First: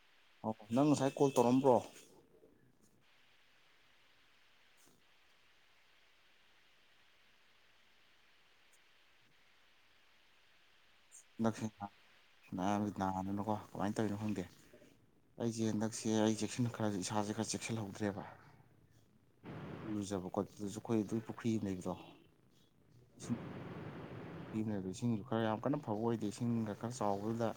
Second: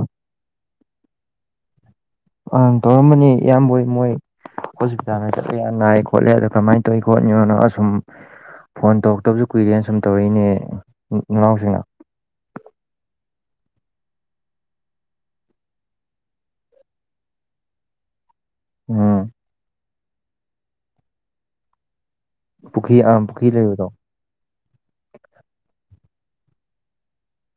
ꯑ ꯑꯣ ꯅꯪ ꯉꯁꯥꯏ ꯀꯣꯜ ꯇꯧꯔꯝꯕ꯭ꯔꯣ ꯑ ꯇꯧꯔꯝꯕꯅꯤ ꯏꯌꯥꯝꯕ ꯃꯣꯏ ꯍꯣꯁꯄꯤꯇꯥꯜꯗ ꯆꯠꯄ ꯌꯥꯝ ꯅꯥꯏꯌꯦ ꯈꯣꯠꯂꯦ ꯑꯗꯣ ꯀꯔꯃꯥꯏꯅ ꯇꯧꯋꯤ ꯈꯣꯠꯅꯤꯣꯅꯣ ꯑꯁꯨꯝ ꯐꯣꯟ ꯇꯧꯔꯛꯇꯕꯁꯨ ꯀꯨꯏꯔꯦꯅ ꯁꯨꯝ ꯇꯧꯔꯛꯏꯅꯦ ꯉꯛ ꯅꯅꯥꯎꯁꯤꯡꯅ ꯉꯔꯥꯡ ꯅꯥꯗꯅꯀꯣ ꯀꯃꯥꯏꯅ ꯇꯧꯔꯤꯅꯣ ꯈꯪꯗꯦ ꯑꯩꯁꯦ ꯍꯟꯗꯛꯁꯦ ꯑꯩ ꯆꯦꯛꯁꯤꯟ ꯈꯔꯦ ꯏꯁꯥꯁꯦ ꯈꯔ ꯆꯦꯛꯁꯤꯟꯍꯧꯗ꯭ꯔꯦꯕ ꯎꯝ ꯏꯔꯨꯖꯕꯥ ꯈꯣꯠꯄꯗꯖꯨ ꯑꯩꯈꯣꯏ ꯑꯗꯨꯏ ꯄꯨꯈ꯭ꯔꯤ ꯂꯩꯇ꯭ꯔꯣ ꯄꯨꯈ꯭ꯔꯤ ꯑꯥ ꯄꯨꯈ꯭ꯔꯤ ꯂꯩꯕꯗꯣ ꯄꯕꯅꯦ ꯏꯁꯤꯡꯁꯨ ꯈꯔ ꯌꯥꯝ ꯀꯟꯅ ꯐꯕ ꯑꯣꯏꯗꯦ ꯏꯁꯤꯡ ꯈ ꯈꯔ ꯆꯥꯎꯕꯗꯨꯗ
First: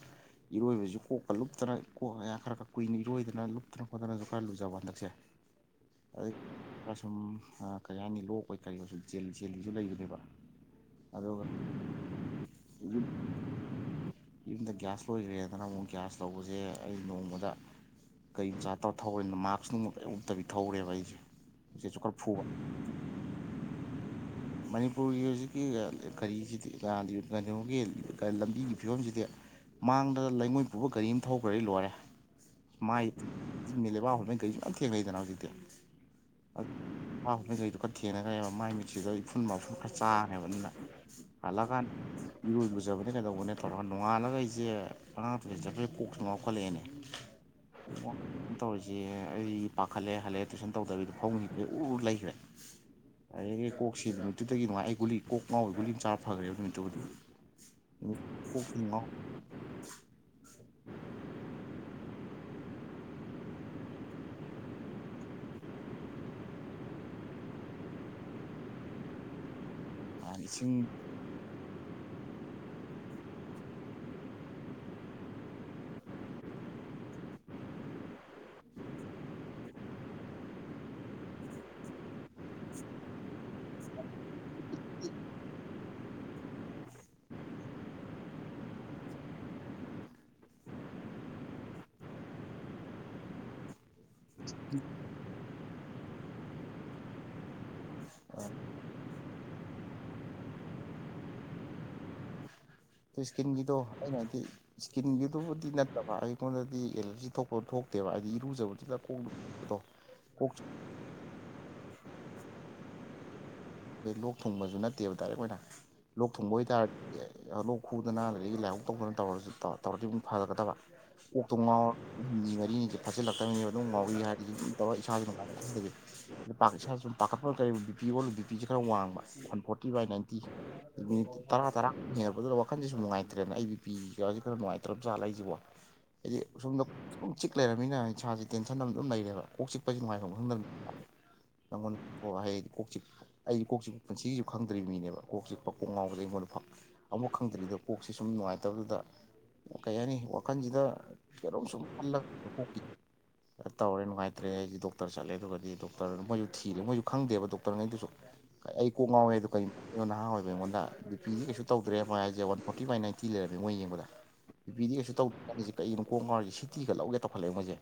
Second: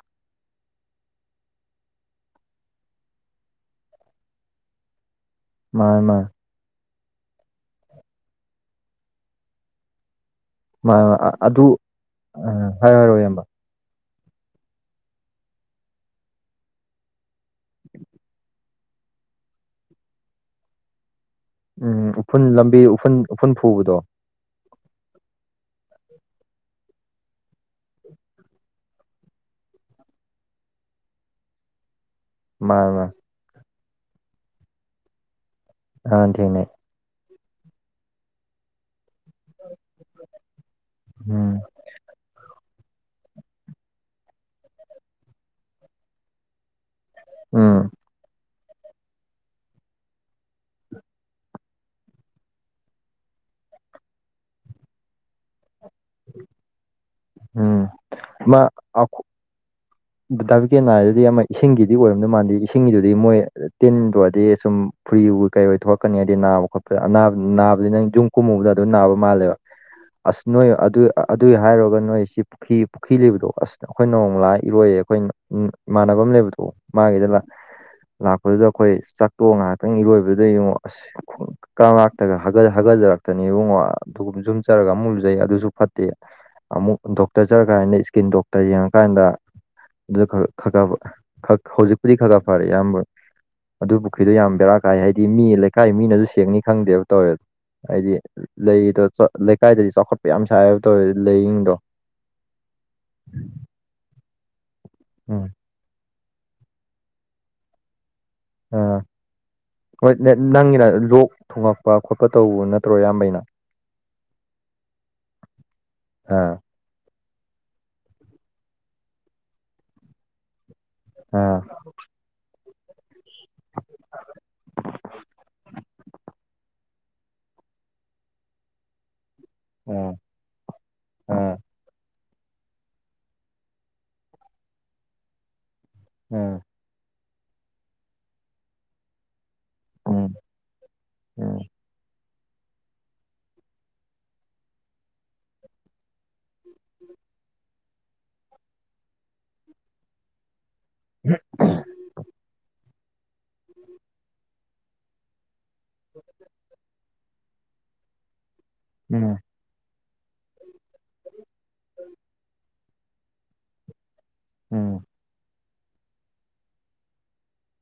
ꯏꯔꯣꯏꯕꯁꯨ ꯀꯣꯛꯀ ꯂꯨꯞꯇꯅ ꯀꯣꯛꯑꯒꯌꯥ ꯈꯔ ꯈꯔ ꯀꯨꯏꯅ ꯏꯔꯣꯏꯗꯅ ꯂꯨꯞꯇꯅ ꯈꯣꯠꯇꯅꯁꯨ ꯈꯔ ꯂꯨꯖꯕ ꯍꯟꯗꯛꯁꯦ ꯃꯥꯅꯦ ꯃꯥꯅꯦ ꯑꯩ ꯑꯁꯨꯝ ꯀꯔꯤ ꯍꯥꯏꯅꯤ ꯂꯣꯛꯑꯣꯏ ꯀꯔꯤꯑꯣꯏ ꯆꯦꯜꯂꯤꯁꯨ ꯂꯩꯕꯗꯕ ꯃꯥꯅꯦ ꯑ ꯑꯗꯨ ꯑ ꯍꯥꯏꯔꯣ ꯌꯨꯝ ꯍꯥꯢꯔꯣ ꯏꯌꯥꯝꯕ [unintelligible] ꯌꯨꯝꯗ ꯒ꯭ꯌꯥꯁ ꯂꯣꯏꯈ꯭ꯔꯦꯗꯅ ꯑꯃꯨꯛ ꯒ꯭ꯌꯥꯁ ꯂꯧꯕꯁꯦ ꯑꯩ ꯅꯣꯡꯃꯗ ꯀꯩ ꯃꯆꯥ ꯇꯧꯔ ꯊꯧꯔꯔꯤꯅꯣ ꯃꯥꯛꯁ ꯅꯨꯡꯕ ꯀꯩ ꯎꯞꯇꯕꯤ ꯊꯧꯔꯦꯕ ꯑꯩꯁꯦ ꯎꯝ ꯎꯆꯦꯛꯁꯨ ꯈꯔ ꯐꯨꯕ ꯎꯐꯨꯟ ꯂꯝꯕꯤ ꯎꯐꯨꯟ ꯎꯐꯨꯟ ꯐꯨꯕꯗꯣ [inaudible] ꯃꯅꯤꯄꯨꯔꯒꯤ ꯍꯧꯖꯤꯛꯀꯤ ꯀꯔꯤꯁꯤꯗꯤ ꯀꯩꯅꯣꯒꯤ ꯂꯝꯕꯤꯒꯤ ꯐꯤꯕꯝꯁꯤꯗꯤ ꯃꯥꯡꯗ ꯂꯩꯉꯣꯏ ꯄꯨꯕ ꯒꯥꯔꯤ ꯑꯃ ꯊꯧꯈ꯭ꯔꯗ ꯂꯣꯏꯔꯦ ꯃꯥꯅꯦ ꯃꯥꯏ ꯃꯥꯅꯦ ꯍꯧꯖꯤꯛꯁꯦ ꯂꯩꯕꯥꯛ ꯍꫭꯟꯕꯩ ꯈꫭꯠꯄꯩ ꯃꯌꯥꯝ ꯊꯦꯡꯅꯩꯗꯅ ꯍꯧꯖꯤꯛꯇꯤ ꯅꯍꯥꯟ ꯊꯦꯡꯅꯩ ꯩꯗꯨ ꯈ ꯊꯦꯡꯅꯈꯕ ꯃꯥꯏ ꯃꯤꯠꯆꯗ ꯎꯐꯨꯟ ꯋꯥꯏꯐꯨꯟ ꯈꯔ ꯆꯥꯒ꯭ꯔ°ꯕ ꯑꯗꯨꯅ ꯎꯝ ꯍꯟꯂꯛꯑꯀꯥꯟ ꯏꯔꯣꯏ ꯂꯖꯕꯅꯦ ꯀꯩꯗꯧꯕꯅꯦ ꯇꯧꯔꯒ ꯅꯣꯡꯉꯥꯜꯂꯒ ꯑꯩꯁꯦ ꯑꯉꯥꯡꯊꯁ ꯆꯠꯄꯩ ꯀꯣꯛꯁꯨꯅ ꯉꯎꯈꯠꯂꯛꯑꯦꯅꯦ ꯎꯝ [unintelligible] ꯇꯧꯔꯤꯁꯦ ꯑꯩꯗꯤ ꯄꯥꯈꯠꯂꯦ ꯍꯂꯛꯑꯦ ꯇꯨꯏꯁꯟ ꯇꯧꯗꯕꯤꯗ ꯐꯃꯨꯡꯖꯦ ꯎ ꯂꯩꯈ꯭ꯔꯦ ꯑꯗꯒꯤ ꯀꯣꯛꯁꯤ ꯅꯨꯃꯤꯠꯇꯨꯗꯒꯤ ꯅꯨꯡꯉꯥꯏ ꯒꯨꯂꯤ ꯀꯣꯛ ꯉꯥꯎꯕꯩ ꯒꯨꯂꯤ ꯆꯥꯔ ꯐꯈꯒ꯭ꯔꯦꯕ ꯅꯨꯃꯤꯠꯇꯨꯕꯨꯗꯤ ꯎꯝ ꯅꯨꯃꯤꯠ ꯃꯥ ꯀꯣꯛꯁꯨ ꯉꯥꯎ ꯑꯈ ꯗꯥꯕꯤꯛꯀꯦꯟꯅ ꯅꯥꯏꯗꯨꯗꯤ ꯑꯃ ꯏꯁꯤꯡꯒꯤꯗꯤ ꯑꯣꯏꯔꯝꯗꯣꯏ ꯃꯥꯟꯗꯦ ꯏꯁꯤꯡꯒꯤꯗꯨꯗꯤ ꯃꯣꯏ ꯇꯤꯟꯗꯨꯑ‌ꯣꯏꯔꯗꯤ ꯁꯨꯝ ꯐꯨꯔꯤꯕꯨ ꯀꯩ ꯑꯣꯏ ꯊꯣꯛꯂꯛꯀꯅꯤ ꯍꯥꯏꯗꯤ ꯅꯥꯕ ꯈꯣꯠꯄꯗ ꯑꯅꯥꯕ ꯅꯥꯕꯗꯤ ꯅꯪ ꯌꯨꯝ ꯀꯨꯝꯃꯨꯕꯗ ꯑꯗꯨꯝ ꯅꯥꯕ ꯃꯥꯜꯂꯦꯕ [inaudible] ꯑꯁ ꯅꯣꯏ ꯏꯁꯤꯡ ꯑꯗꯨ ꯑꯗꯨꯏ ꯍꯥꯏꯔꯨꯔꯒ ꯅꯣꯏꯁꯤ ꯄꯨꯈ꯭ꯔꯤ ꯄꯨꯈ꯭ꯔꯤ ꯂꯩꯕꯗꯣ ꯑꯁ ꯑꯩꯈꯣꯏ ꯅꯣꯡꯃ ꯂꯥꯛꯑ ꯏꯔꯣꯏꯌꯦ ꯑꯩꯈꯣꯏ ꯏꯃꯥꯟꯅꯅꯕ ꯂꯩꯕꯗꯣ ꯃꯥꯒꯤꯗ ꯂꯥꯛ ꯂꯥꯛꯄꯗꯨꯗ ꯑꯩꯈꯣꯏ ꯆꯥꯛꯇꯣꯛ ꯉꯥꯏꯍꯥꯛꯇꯪ ꯏꯔꯣꯏꯕꯗ ꯌꯦꯡꯉꯣ ꯑꯁ ꯀꯛꯂꯥꯛꯇꯒ ꯍꯒꯥ ꯍꯒꯥꯆꯔꯛꯇꯅꯤ ꯏꯕꯨꯡꯉ ꯑꯗꯨꯒꯨꯝ ꯌꯨꯝ ꯆꯠꯂꯒ ꯑꯃꯨꯛ ꯂꯨꯖꯩ ꯑꯗꯨꯁꯨ ꯐꯠꯇꯦ ꯑꯃꯨꯛ ꯗꯣꯛꯇꯔ ꯆꯠꯂꯀꯥꯟꯗ ꯏꯁꯀꯤꯟ ꯗꯣꯛꯇꯔ ꯌꯦꯡꯉꯀꯥꯟꯗ ꯑꯗꯨ ꯈ ꯈꯥ [unintelligible] ꯍꯧꯖꯤꯛꯄꯨꯗꯤ ꯈꯀꯥꯛ ꯈꯀꯥꯛ ꯐꯔꯦ ꯑꯌꯥꯝꯕ ꯑꯗꯨ ꯄꯨꯈ꯭ꯔꯤꯗꯣ ꯌꯥꯝ ꯕꯦꯔꯥ ꯀꯥꯏ ꯍꯥꯏꯗꯤ ꯃꯤ ꯂꯩꯀꯥꯏ ꯃꯤꯅꯁꯨ ꯁꯦꯡꯅꯤ ꯈꯪꯗꯦꯕ ꯇꯧꯋꯦꯕ ꯍꯥꯏꯗꯤ ꯂꯩꯗꯣ ꯂꯩꯀꯥꯏꯗꯗꯤ ꯆꯥꯎꯈꯠꯄ ꯌꯥꯝ ꯁꯥꯏꯕ ꯇꯧꯋꯦ ꯂꯩꯔꯤꯖꯤꯡꯗꯣ ꯏꯁꯀꯤꯟꯒꯤꯗꯣ ꯑꯩꯅ ꯍꯥꯏꯗꯤ ꯏꯁꯀꯤꯟꯒꯤꯗꯨꯕꯨꯗꯤ ꯅꯠꯇꯕ ꯑꯩꯉꯣꯟꯗꯗꯤ ꯑꯦꯂꯔꯖꯤ ꯊꯣꯛꯄ ꯊꯣꯛ ꯅꯠꯇꯦꯕ ꯍꯥꯏꯗꯤ ꯏꯔꯨꯖꯕꯗꯨꯗ ꯑꯥ ꯀꯣꯛꯗꯣ [unintelligible] ꯀꯣꯛ ꯆꯤꯛ ꯂꫭꯛ ꯊꯣꯡꯉꯛꯄ ꯈꯣꯠꯄ ꯇꯧꯕ ꯅꯠꯇ꯭ꯔꯣ ꯏꯌꯥꯝꯕꯩꯅ ꯑꯗꯩ ꯂꯣꯛ ꯊꯨꯡꯕꯁꯨ ꯅꯠꯇꯦꯕ ꯗꯥꯏꯔꯦꯛ ꯑꯣꯏꯅ ꯂꯣꯛ ꯊꯨꯡꯕ ꯑꯥ ꯑꯣꯏꯇꯥꯔꯗꯤ ꯂꯣꯛ ꯈꯨꯗꯅ ꯑꯗꯥꯒꯤ ꯂꯥꯏꯍꯧ ꯇꯧꯗꯅ ꯇꯧꯔꯁꯨ ꯇꯧꯔꯗꯤ ꯑꯗꯨꯝ ꯐꯒꯗꯕ ꯀꫭꯛꯇꯣ ꯑꯥ ꯉꯥꯎꯔ ꯎꯝ ꯍꯨꯝꯅꯤ ꯃꯔꯤꯅꯤ ꯁꯦ ꯐꯥꯖꯤꯜꯂꯛꯇꯕꯅꯦꯕ ꯑꯗꯨꯝ ꯉꯥꯎꯔꯤ ꯍꯥꯏꯔꯤꯗꯨ ꯇꯧꯔ ꯏꯁꯥꯁꯤ ꯅꯨꯉꯥꯏꯐꯝ ꯈꯪꯗꯕꯤ ꯃꯤꯠ-ꯄꯥ ꯏꯁꯥꯁꯨꯨꯝ ꯄꯥꯈꯠꯄ ꯀꯒ ꯕꯤꯄꯤ ꯑꯣꯜꯂ ꯕꯤꯄꯤꯁꯤ ꯈꯔ ꯋꯥꯡꯕ one forty by um ninety minute ꯇꯔꯥ ꯇꯔꯥ ꯍꯦꯜꯉꯛꯄꯗꯨꯗ ꯋꯥꯈꯟꯁꯦꯁꯨ ꯅꯨꯡꯉꯥꯏꯇ꯭ꯔꯦꯅ ꯑꯩ ꯕꯤ ꯄꯤ ꯀꯥꯁꯦ ꯈꯔ ꯅꯨꯡꯉꯥꯏꯇ꯭ꯔꯕ ꯖꯥꯠꯂꯥ ꯑꯩꯁꯤꯕꯣ ꯍꯥꯏꯗꯤ ꯎꯝ ꯁꯣꯃꯗꯥ ꯁꯨꯝꯝ ꯆꯤꯛ ꯂꯩꯔꯕꯅꯤꯅ ꯏꯁꯥꯁꯦ ꯇꯦꯟꯁꯟ ꯑꯃ ꯑꯗꯨꯝ ꯂꯩꯔꯦꯕ ꯀꯣꯛꯆꯤꯛꯄꯥꯁꯦ ꯎꯝ ꯅꯨꯡꯉꯥꯏꯐꯝ ꯈꯪꯗꯕꯅꯤꯅ ꯎꯝ ꯅꯪꯉꯣꯟꯗꯤ [unintelligible] ꯀꯣꯛ ꯆꯤꯛꯄ ꯑꯩꯗꯤ ꯀꯣꯛ ꯆꯤ ꯄꯨꯟꯁꯤꯒꯤꯁꯨ ꯈꯪꯗ꯭ꯔꯤꯕ ꯃꯤꯅꯦꯕ ꯀꯣꯛ ꯆꯤꯛꯄ ꯀꫭꯛ ꯉꯥꯎꯕꯗ ꯑꯩꯉꯣꯟꯗ ꯐꯥꯎ ꯑꯃꯨꯛ ꯈꯪꯗ꯭ꯔꯤꯗ ꯀꫭꯛꯁꯦ ꯁꯨꯝ ꯅꯨꯡꯉꯥꯏꯇꯕꯗꯨꯗ ꯀꯩ ꯍꯥꯏꯅꯤ ꯋꯥꯈꯜꯁꯤꯗ ꯀꯩꯅꯣꯝ ꯁꯨꯝ ꯈꯪꯂꯥꯛꯄ ꯀꫭꯛꯀꯤ ꯇꯧꯔꯦ ꯅꯨꯡꯉꯥꯏꯇ꯭ꯔꯦ ꯑꯩꯁꯦ ꯗꯥꯛ ꯗꯣꯛꯇꯔ ꯆꯠꯂꯦ ꯑꯗꯨꯒꯗꯤ ꯗꯣꯛꯇꯔ ꯃꯣꯏꯁꯨ ꯊꯤꯔꯦ ꯃꯣꯏꯁꯨ ꯈꯪꯗꯦꯕ ꯗꯣꯛꯇꯔꯅꯩꯗꯨꯁꯨ ꯑꯩ ꯀꯣꯛ ꯉꯥꯎꯋꯦ ꯎꯝ ꯎꯝ ꯑꯗꯨ ꯀꯔꯤ ꯅꯍꯥ ꯑꯣꯏꯕ ꯑꯩꯉꯣꯟꯗ ꯕꯤ ꯄꯤ ꯗꯤ ꯀꯩꯁꯨ ꯇꯧꯗ꯭ꯔꯦ ꯃꫭꯏ ꯍꯥꯏꯁꯦ ꯋꯥꯟ ꯐꯣꯔꯇꯤ ꯕꯥꯏ ꯅꯥꯏꯟꯇꯤ ꯂꯩꯔꯕꯃꯦ ꯃꯣꯏ ꯌꯦꯡꯕꯗ ꯕꯤ ꯗꯤ ꯎꯝ ꯑ°ꯁ° ꯇꯧꯒ° ꯈꯟꯂꯤꯖꯦ ꯀꯩꯅꯣ ꯀꯣꯛ ꯉꯥꯎꯔꯤꯁꯤ ꯁꯤꯇꯤꯒ ꯂꯧꯒꯦ ꯇꯧꯈꯠꯂꯛꯑ° ꯃꯣꯏꯁꯦ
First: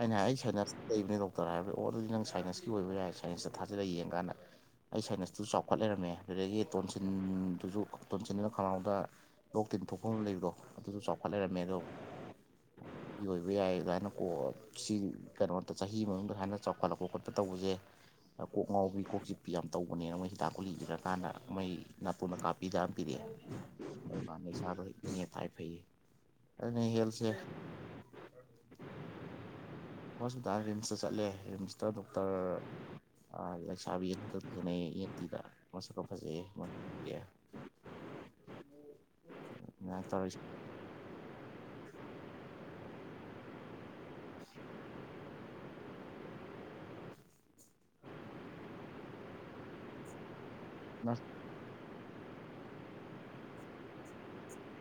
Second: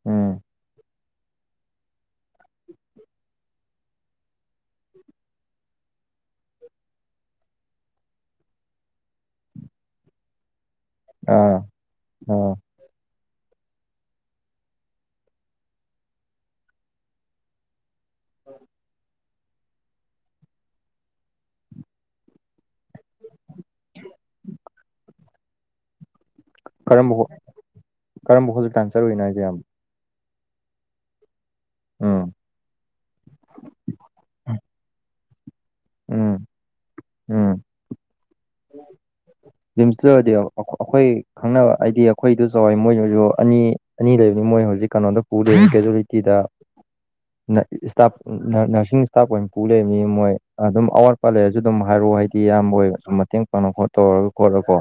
ꯑꯩꯅ ꯍꯥꯏ ꯑꯩ ꯎꯝ ꯁꯥꯏꯅꯁ ꯂꯩꯕꯅꯦ ꯗꯣꯛꯇꯔ ꯍꯥꯏꯕꯗꯤ ꯑꯣ ꯑꯗꯨꯗꯤ ꯅꯪ ꯁꯥꯏꯟꯁꯀꯤ ꯑꯣꯏꯕ ꯌꯥꯏ ꯁꯥꯏꯟꯁꯇ ꯊꯥꯖꯤꯜꯂꯒ ꯌꯦꯡ ꯀꯥꯟꯗ ꯑꯩ ꯁꯥꯏꯟꯁꯇꯨꯁꯨ ꯆꯥꯎꯈꯠ ꯂꯩꯔꯝꯃꯦ ꯑꯗꯨꯗꯒꯤ ꯇꯣꯟꯁꯤꯟꯗꯨꯁꯨ ꯇꯣꯟꯁꯤꯟꯗꯨꯅ ꯈꯅꯥꯎꯗ ꯂꯣꯛ ꯇꯤꯟ ꯊꯣꯛꯐꯝ ꯂꯩꯕꯗꯣ ꯑꯗꯨꯁꯨ ꯆꯥꯎꯈꯠ ꯑꯥ ꯂꯩꯔꯝꯃꯦ ꯑꯗꯣ ꯑꯥ ꯁꯤ ꯑꫭꯏꯕ ꯌꯥꯏ ꯑꯗꯨꯃꯥꯏꯅ ꯀꯣ ꯁꯤ ꯀꯩꯅꯣꯝꯇ ꯆꯍꯤ ꯃꯅꯨꯡꯗ ꯍꯥꯟꯅ ꯆꯥꯎꯈꯠꯂꯛꯄ ꯈꯣꯠꯄ ꯇꯧꯕꯁꯦ ꯀꯣꯛ ꯉꯧꯕꯤ ꯀꯣꯛ ꯆꯤꯛ ꯄꯤ ꯌꯥꯝ ꯇꯧꯕꯅꯦ ꯃꯣꯏ ꯍꯤꯗꯥꯛ ꯒꯨꯂꯤ ꯏꯔꯛ ꯀꯥꯟꯗ ꯃꯣꯏ ꯅꯥꯇꯣꯟꯅꯗ ꯀꯥꯞꯄꯤ ꯌꯥꯝ ꯄꯤꯔꯛꯑꯦ ꯑꯗꯨ ꯀꯥꯟꯗ ꯏꯁꯥꯗꯣ ꯅꯦꯏ ꯇꯥꯏ ꯐꯩꯌꯦ ꯑꯗꯨꯅ ꯀꯔꯝꯕ ꯍꯦꯜꯠꯁꯦ ꯍꫭ ꯀꯔꯝꯕ ꯍꯣꯁꯄꯤꯇꯥꯜ ꯆꯥꯠꯂꯨꯏꯅꫭ ꯍꯥꯏꯁꯦ ꯏꯌꯥꯝꯕ ꯍꯣꯁꯄꯤꯇꯥꯜ ꯔꯤꯝꯁꯇ ꯆꯠꯂꯦ ꯔꯤꯝꯁꯇ ꯎꯝ ꯗꯣꯛꯇꯔ ꯂꯩꯁꯥꯥꯕꯤ ꯏ ꯑꯦꯟ ꯇꯤ ꯇꯥꯏ ꯃꯁꯥꯛꯀ ꯎꯝ ꯐꯖꯩꯌꯦ ꯎꯝ [unintelligible] ꯔꯤꯝꯁꯗ ꯑꯗꯨꯃꯥꯏꯅ ꯇꯧꯔꯗꯤ ꯇꯧꯔꯤ ꯑꯩꯈꯣꯏ ꯈꯪꯅꯕ ꯍꯥꯏꯗꯤ ꯑꯩꯈꯣꯏ ꯏꯤꯗꫭꯝꯆꯥ ꯍꫭꯏ ꯃꯣꯏꯁꯨ ꯑꯅꯤ ꯑꯅꯤ ꯂꯩꯕꯅꯤ ꯃꯣꯏ ꯍꯧꯖꯤꯛ ꯀꯩꯅꯣꯗ ꯄꯨ ꯂꯩ ꯀꯦꯖꯨꯋꯂꯤꯇꯤꯗ [inaudible] ꯏꯁꯇꯥꯞ ꯅꯔꯁꯤꯡ ꯏꯁꯇꯥꯐ ꯑꯣꯏꯅ ꯄꯨ ꯂꯩ ꯃꯤ ꯃꯣꯏ ꯑꯗꯨꯝ ꯑꯋꯥꯠꯄ ꯂꯩꯔꯁꯨ ꯑꯗꯨꯝ ꯍꯥꯏꯔꯛꯑꯣ ꯍꯥꯏꯗꯤ ꯑꯌꯥꯝꯕ ꯑꯣꯏ ꯁꯨꯝ ꯃꯇꯦꯡ ꯄꯥꯡꯅ ꯈꯣ ꯇꯧꯔꯒ ꯈꯣꯠꯂꯀꯣ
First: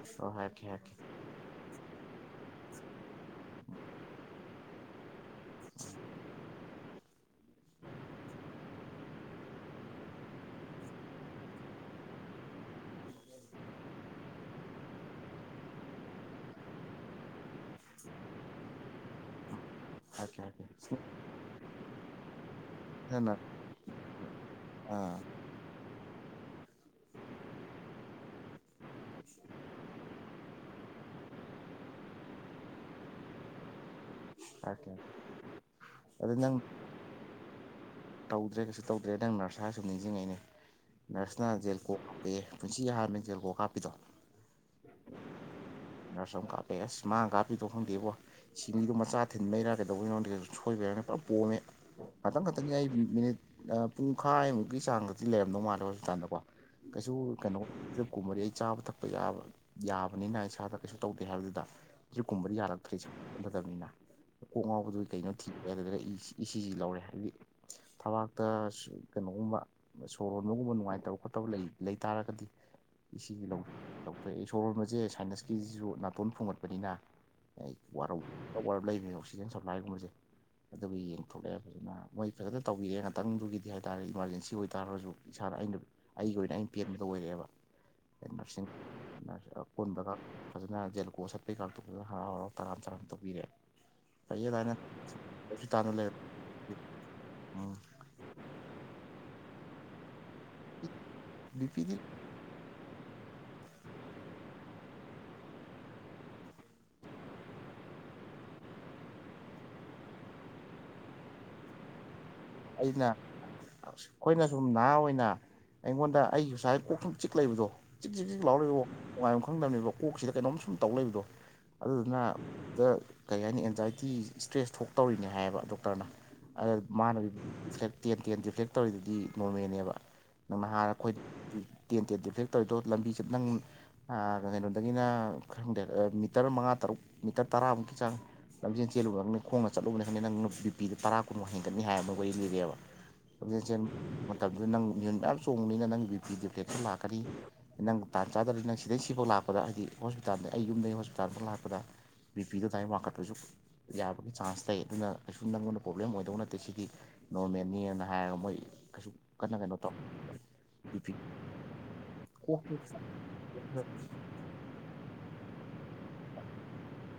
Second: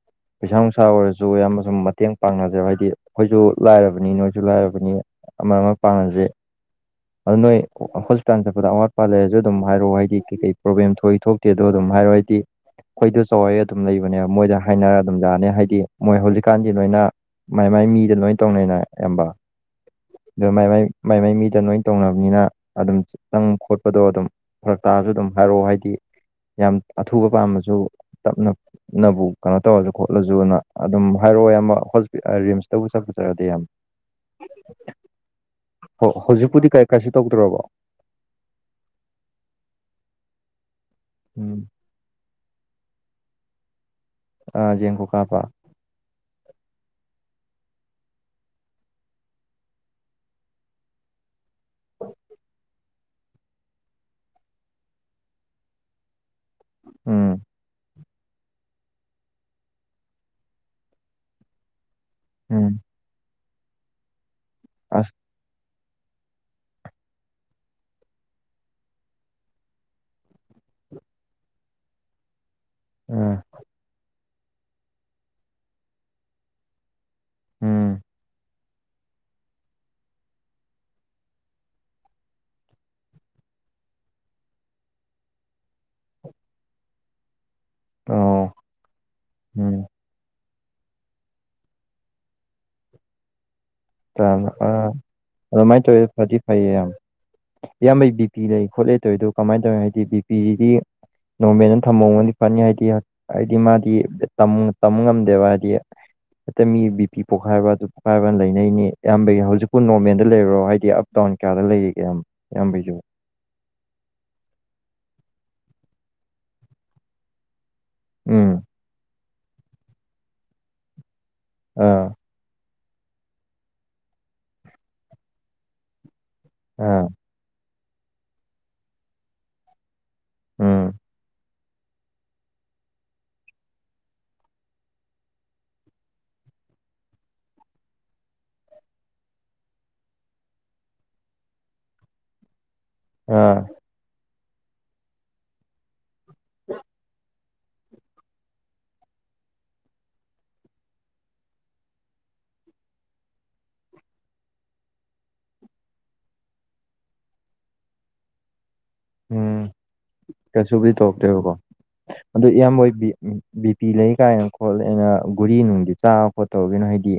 ꯅꯔꯁꯇꯣ ꯄꯩꯁꯥ ꯍꯥꯏꯔꯛꯀꯦ ꯅꯨꯡꯁꯥ ꯍꯥꯏꯔꯛꯀꯦ ꯑꯣꯏꯔꯁꯨ ꯁꯨ ꯏꯌꯥꯝꯕ ꯁꯨꯝ ꯃꯇꯦꯡ ꯄꯥꯡꯅꯖꯦꯕ ꯍꯥꯏꯗꯤ ꯑꯩꯈꯣꯏꯁꯨ ꯂꯥꯏꯔꯕꯅꯤ ꯅꯣꯏꯁꯨ ꯂꯥꯏꯔꯕꯅꯤ ꯑꯃ ꯑꯃ ꯄꯥꯡꯅꯖꯦ [unintelligible] ꯑꯗꯨ ꯅꯣꯏ ꯍꯣꯁꯄꯤꯇꯥꯜ ꯆꯠꯄꯗ ꯑꯋꯥꯠ ꯑꯄꯥ ꯂꯩꯔꯁꯨ ꯑꯗꯨꯝ ꯍꯥꯏꯔꯛꯑꯣ ꯍꯥꯏꯗꯤ ꯀꯩ ꯀꯩ ꯄꯔꯣꯕꯂꯦꯝ ꯊꯣꯛꯏ ꯊꯣꯛ ꯑꯗꯨꯗꯣ ꯑꯗꯨꯝ ꯍꯥꯏꯔꯣꯏꯑꯣ ꯑꯩꯗꯤ ꯑꯩꯈꯣꯏꯗꯣ ꯇꯧꯔꯛꯑꯦ ꯑꯗꯨꯝ ꯂꯩꯕꯅꯦꯕ ꯃꯣꯏꯗ ꯍꯥꯏꯅꯔꯒ ꯑꯗꯨꯝ ꯌꯥꯅꯤ ꯍꯥꯏꯗꯤ ꯃꯣꯏ ꯍꯧꯖꯤꯛꯀꯥꯟꯗꯤ ꯂꯣꯏꯅ ꯃꯥꯏ ꯃꯥꯏ ꯃꯤꯗ ꯂꯣꯏ ꯇꯧꯅꯩꯅ ꯏꯌꯥꯝꯕ [inaudible] ꯑꯗꯨ ꯃꯥꯏ ꯍꯥꯏꯔꯛꯀꯦ ꯃꯥꯏ ꯃꯥꯏ ꯃꯤꯗ ꯅꯣꯏ ꯇꯧꯅꯕꯅꯤꯅ ꯑꯗꯨꯝ ꯅꯪꯅ ꯆꯪꯕ ꯈꯣꯠꯄꯗꯣ ꯑꯗꯨꯝ ꯐꯔꯛ ꯇꯥꯔꯁꯨ ꯑꯥ ꯑꯗꯨꯝ ꯍꯥꯏꯔꯛꯑꯣ ꯍꯥꯏꯗꯤ ꯌꯥꯝ ꯑꯊꯨꯕ ꯄꯥꯝꯃꯁꯨ ꯇꯞꯅ ꯅꯕꯨ ꯀꯩꯅꯣ ꯇꯧꯔꯁꯨ ꯈꯣꯠꯂꯁꯨꯅ ꯑꯗꯨꯝ ꯍꯥꯏꯔꯛꯑꯣ ꯌꯥꯝ ꯑꯃ ꯍꯣꯁ ꯔꯤꯝꯁꯇꯕꯨ ꯆꯠꯄ ꯆꯠꯂꯗꯤ ꯌꯥꯝ [inaudible] ꯑꯣ ꯑꯗꯨ ꯅꯪ ꯍꯧꯖꯤꯛꯄꯨꯗꯤ ꯀꯥꯏ ꯀꯥꯏꯁꯨ ꯇꯧꯗ꯭ꯔꯕꯣ ꯇꯧꯗ꯭ꯔꯦ ꯀꯩꯁꯨ ꯇꯧꯗ꯭ꯔꯦ ꯅꯪ ꯅꯔꯁ ꯍꯥꯏꯔꯁꯨ ꯅꯤꯡꯁꯤꯡꯉꯏꯅꯦ ꯎꯝ ꯅꯔꯁꯅ ꯀꯣꯛ ꯀꯞꯄꯦ ꯄꯨꯟꯁꯤꯒꯤ ꯍꯍꯥꯟꯕꯖꯦꯜ ꯀꯣꯛ ꯀꯥꯞꯄꯤꯗꯣ ꯑ ꯌꯦꯡ ꯀꯣ ꯀꯥꯄꯥ ꯅꯁ ꯑꯃꯝ ꯀꯥꯞꯄꯦ ꯑꯁ ꯃꯥꯥꯡ ꯀꯥꯄꯤꯗꯣ ꯈꯪꯗꯦꯕꯣ ꯁꯤꯅꯤꯗꯣ ꯃꯆꯥ ꯊꯤꯟꯕꯩꯔꯥ ꯀꯩꯗꯧꯕꯒꯤꯉꯗ ꯀꯩꯁꯨꯣꯏꯕ ꯌꯥꯔꯅꯤꯅ ꯄꯨꯔꯥ ꯄꯣꯝꯃꯦ ꯈꯇꯪ ꯈꯇꯪꯅꯤ ꯃꯤꯅꯤ ꯄꯨꯡꯈꯥꯏꯃꯨꯛꯀꯤ ꯆꯥꯡꯗꯗꯤ ꯂꯩꯔꯝꯗꯧ ꯃꯥꯜꯂꯦ ꯍꯣꯁꯄꯤꯇꯥꯜꯗꯀꯣ ꯀꯩꯁꯨ ꯎꯝ ꯀꯩꯅꯣ ꯐꯞ ꯀꯨꯝꯃꯗꯤ ꯑꯩ ꯆꯥꯕ ꯊꯛꯄ ꯌꯥꯕ ꯌꯥꯕꯅꯤꯅ ꯏꯁꯥꯗ ꯀꯩꯁꯨ ꯇꯧꯗꯦ ꯍꯥꯏꯕꯗꯨꯗ ꯑꯗꯨꯛ ꯀꯨꯝꯕꯗꯤ ꯎꯝ ꯌꯥꯔꯛꯇ꯭ꯔꯦ ꯀ ꯁꯅꯗꯕꯅꯤꯅ ꯀꯣꯛ ꯉꯥꯎꯕꯗꯨ ꯑꯁ ꯀꯩꯅꯣ ꯊꯤꯛꯑꯦ ꯑꯗꯨ ꯁꯤꯁꯤ ꯂꯧꯔꯦ ꯍꯥꯏꯕꯗꯤ ꯊꯕꯥꯛꯇ ꯀꯩꯅꯣꯒꯨꯝꯕ ꯁꯣꯔ ꯍꯣꯟꯕꯒꯨꯝꯕ ꯅꯨꯡꯉꯥꯏꯇꯕ ꯈꯣꯠꯇꯕ ꯂꯩ ꯇꯥꯔꯒꯗꯤ ꯁꯤ ꯎꯝ ꯂꯧꯊꯣꯛꯑꯦ ꯁꯣꯔꯣꯟꯕꯁꯦ ꯁꯥꯏꯟꯁꯀꯤꯁꯤꯁꯨ ꯅꯥꯇꯣꯟ ꯐꯣꯡꯒꯠꯄꯅꯤꯅ ꯎꯝ ꯋꯥꯔ ꯂꯩꯕꯅꯦ ꯑꯣꯛꯁꯤꯖꯦꯟ ꯁꯄ꯭ꯂꯥꯏꯒꯨꯝꯕꯁꯦ ꯑꯗꯨꯒ ꯌꯦꯡꯊꯣꯛꯂꯛꯑꯦ ꯐꯖꯅ ꯃꯣꯏ ꯐꯖꯅ ꯇꯧꯕꯤꯔꯛꯦ ꯉꯥꯛꯇꯪꯗꯨꯒꯤꯗꯤ ꯍꯥꯏꯇꯥꯔꯦ ꯏꯃꯥꯔꯖꯦꯟꯁꯤ ꯑꯣꯏꯇꯥꯔꯁꯨ ꯏꯁꯥꯅ ꯑꯩꯅ ꯑꯩꯒꯤ ꯑꯣꯏꯅ ꯑꯩꯅ ꯄꯦꯟꯕꯗ ꯑꯣꯏꯔꯛꯑꯦꯕ ꯑꯩꯅ ꯑꯣ ꯅꯔꯁꯤꯡ ꯅꯔꯁ ꯎꯝ ꯀꯟꯕꯒ ꯐꯖꯅ ꯖꯦꯜꯂꯀꯣ ꯁꯠꯄꯩ ꯀꯥꯡꯇꯣꯛꯇꯗ ꯍꯔꯥꯎꯔꯥꯎ ꯇꯔꯥꯝ ꯆꯔꯥꯅ ꯇꯧꯕꯤꯔꯦ ꯐꯩꯌꯦ ꯑꯗꯥꯏꯅ ꯑ ꯑꯗꯨꯃꯥꯏꯅ ꯍꯣꯁꯄꯤꯇꯥꯜꯗ ꯇꯧꯋꯦ ꯂꯩꯔ ꯐꯥꯔꯇꯤ ꯐꯩꯌꯦ ꯑꯌꯥꯝ ꯎꯝ ꯏꯌꯥꯝꯕꯩꯕꯤ ꯕꯤ ꯄꯤ ꯂꯩ ꯈꯣꯠ ꯂꯩ ꯇꯧꯔꯤ ꯑꯗꯣ ꯀꯃꯥꯏꯅ ꯇꯧꯋꯤ ꯍꯥꯏꯗꯤ ꯕꯤ ꯄꯤꯁꯤꯗꯤ ꯅꯣꯔꯃꯦꯜ ꯕꯤꯄꯤꯗꯤ ꯊꯝꯍꯧꯒꯅꯤ ꯐꯅꯤ ꯍꯥꯏꯗꯤ ꯍꯥꯏꯗꯤ ꯃꯥꯗꯤ ꯇꯝ ꯉꯝꯗꯦꯕ ꯍꯥꯏꯗꯤ ꯍꯦꯠꯇ ꯃꯤ ꯕꯤ ꯄꯄꯤ ꯄꯣꯛꯈꯥꯏꯕ ꯑꯗꯨ ꯄꯣꯛꯈꯥꯏꯕ ꯂꯩꯅꯤ ꯅꯤ ꯑꯌꯥꯝꯕꯒꯤ ꯍꯧꯖꯤꯛꯄꯨ ꯅꯣꯔꯃꯦꯜꯗ ꯂꯩꯔꯣ ꯍꯥꯏꯗꯤ ꯑꯞ ꯇꯥꯎꯟ ꯀꯌꯥꯗ ꯂꯩꯔꯤꯒ ꯑꯩꯅ ꯑꯁ ꯑꯩꯈꯣꯏꯅ ꯁꯨꯝ ꯅꯍꯥ ꯑꯣꯏꯅ ꯑꯩꯉꯣꯟꯗ ꯑꯩꯒꯤ ꯉꯁꯥꯏ ꯄꯣꯛꯨꯝ ꯆꯤꯛ ꯂꯩꯕꯗꯣ ꯆꯖꯤꯛ ꯆꯖꯤꯛ ꯆꯖꯤꯛ ꯎꯝ ꯂꯥꯎꯔꯛꯏꯕ ꯉꯥꯏꯌ ꯈꯪꯗꯕꯅꯦꯕ ꯀꯣꯛꯁꯤꯗ ꯀꯩꯅꯣꯝ ꯁꯨꯝ ꯇꯧ ꯂꯩꯏꯕꯗꯣ ꯑꯥ ꯑꯗꯨꯗꯨꯅ ꯗ ꯀꯩ ꯍꯥꯏꯅꯤ ꯑꯦꯟꯖꯥꯏꯇꯤ ꯏꯁꯇ꯭ꯔꯦꯁ ꯊꯣꯛꯇꯧꯔꯤꯅꯦ ꯍꯥꯏꯌꯦꯕ ꯗꯣꯛꯇꯔꯅ ꯑ ꯑꯥ ꯃꯥꯅ ꯐ꯭ꯂꯦꯛ ꯇꯦꯟ ꯇꯦꯟ ꯔꯤꯐ꯭ꯂꯦꯛ ꯇꯧꯔꯤꯗꯨꯗꯤ ꯅꯣꯔꯃꯦꯅꯦꯕ ꯅꯪꯅ ꯎꯝ ꯍꯥꯟꯔ ꯑꯩꯈꯣꯏ ꯇꯦꯟ ꯇꯦꯟ ꯗꯦ ꯐ꯭ꯂꯦꯛ ꯇꯧꯔꯤꯗꯣ ꯂꯝꯕꯤꯁꯦ ꯅꯪ ꯀꯩꯅꯣꯗꯒꯤꯅ ꯈꯔ ꯈꯪꯗꯦ ꯃꯤꯇꯔ ꯃꯉꯥ ꯇꯔꯨꯛ ꯃꯤꯇꯔ ꯇꯔꯥꯃꯨꯛꯀꯤ ꯆꯪꯉꯦ ꯂꯝꯖꯦꯜ ꯆꯦꯜꯂꯨꯕ ꯈꯪꯅꯤ ꯈꯣꯡꯅ ꯆꯠꯂꯨꯕ ꯈꯪꯅꯤ ꯅꯪ ꯅꯨ ꯕꯤꯄꯤꯗ ꯇꯔꯥ ꯀꯨꯟꯃꯛ ꯍꯦꯟꯒꯠꯅꯤ ꯍꯥꯏꯕ ꯔꯤꯕ ꯑꯥ ꯂꯝꯖꯦꯟꯦꯜ ꯃꯇꯝꯗꯨꯗ ꯅꯪ ꯃꯤꯨꯟ ꯌꯥꯝ ꯆꯣꯡꯕꯅꯤꯅ ꯅꯪ ꯕꯤꯗꯤꯑꯣ ꯄ꯭ꯂꯦꯠꯁꯨ ꯂꯥꯛꯒꯅꯤ ꯅꯪ ꯇꯥꯟ ꯆꯥꯗꯔꯤ ꯅꯪ ꯁꯤꯗꯩ ꯁꯤꯐꯥꯎ ꯂꯥꯛꯄꯗ ꯍꯥꯏꯗꯤ ꯍꯣꯁꯄꯤꯇꯥꯜꯗ ꯑꯩ ꯌꯨꯝꯗꯒꯤꯩ ꯍꯣꯁꯄꯤꯇꯥꯜꯐꯥꯎ ꯂꯥꯛꯄꯗ ꯕꯤꯄꯤꯗꯗꯥꯥꯏꯝ ꯋꯥꯡꯈꯠꯄꯁꯨ ꯌꯥꯕꯒꯤ ꯆꯥꯟꯁ ꯂꯩ ꯑꯗꯨꯅ ꯀꯩꯁꯨꯨꯝ ꯅꯪꯉꯣꯟꯗ ꯄ꯭ꯔꯣꯕ꯭ꯂꯦꯝ ꯑꯣꯏꯗꯧ ꯅꯠꯇꯦ ꯁꯤꯗꯤ ꯅꯣꯔꯃꯦꯜꯅꯤꯅ ꯍꯥꯏꯔꯒ ꯃꯣꯏ ꯀꯩꯁꯨ ꯀꯟꯅ ꯎꯝ ꯀꯩꯅꯣ ꯇꯧ ꯀꯩꯁꯨꯕꯨꯗꯤ ꯇꯧꯔꯛꯇꯦꯕꯀꯣ ꯑꯗꯨ ꯏꯌꯥꯝꯕꯣꯏꯕꯤ ꯕꯤ ꯄꯤ ꯂꯩ ꯀꯥꯏꯅꯣ ꯍꯣꯠꯂ ꯑꯩꯅ ꯒꯨꯔꯤ ꯅꯨꯡꯗꯤ ꯆꯥꯕ ꯈꯣꯠ ꯇꯧꯔꯤꯒꯤꯅꯣ ꯍꯥꯏꯗꯤ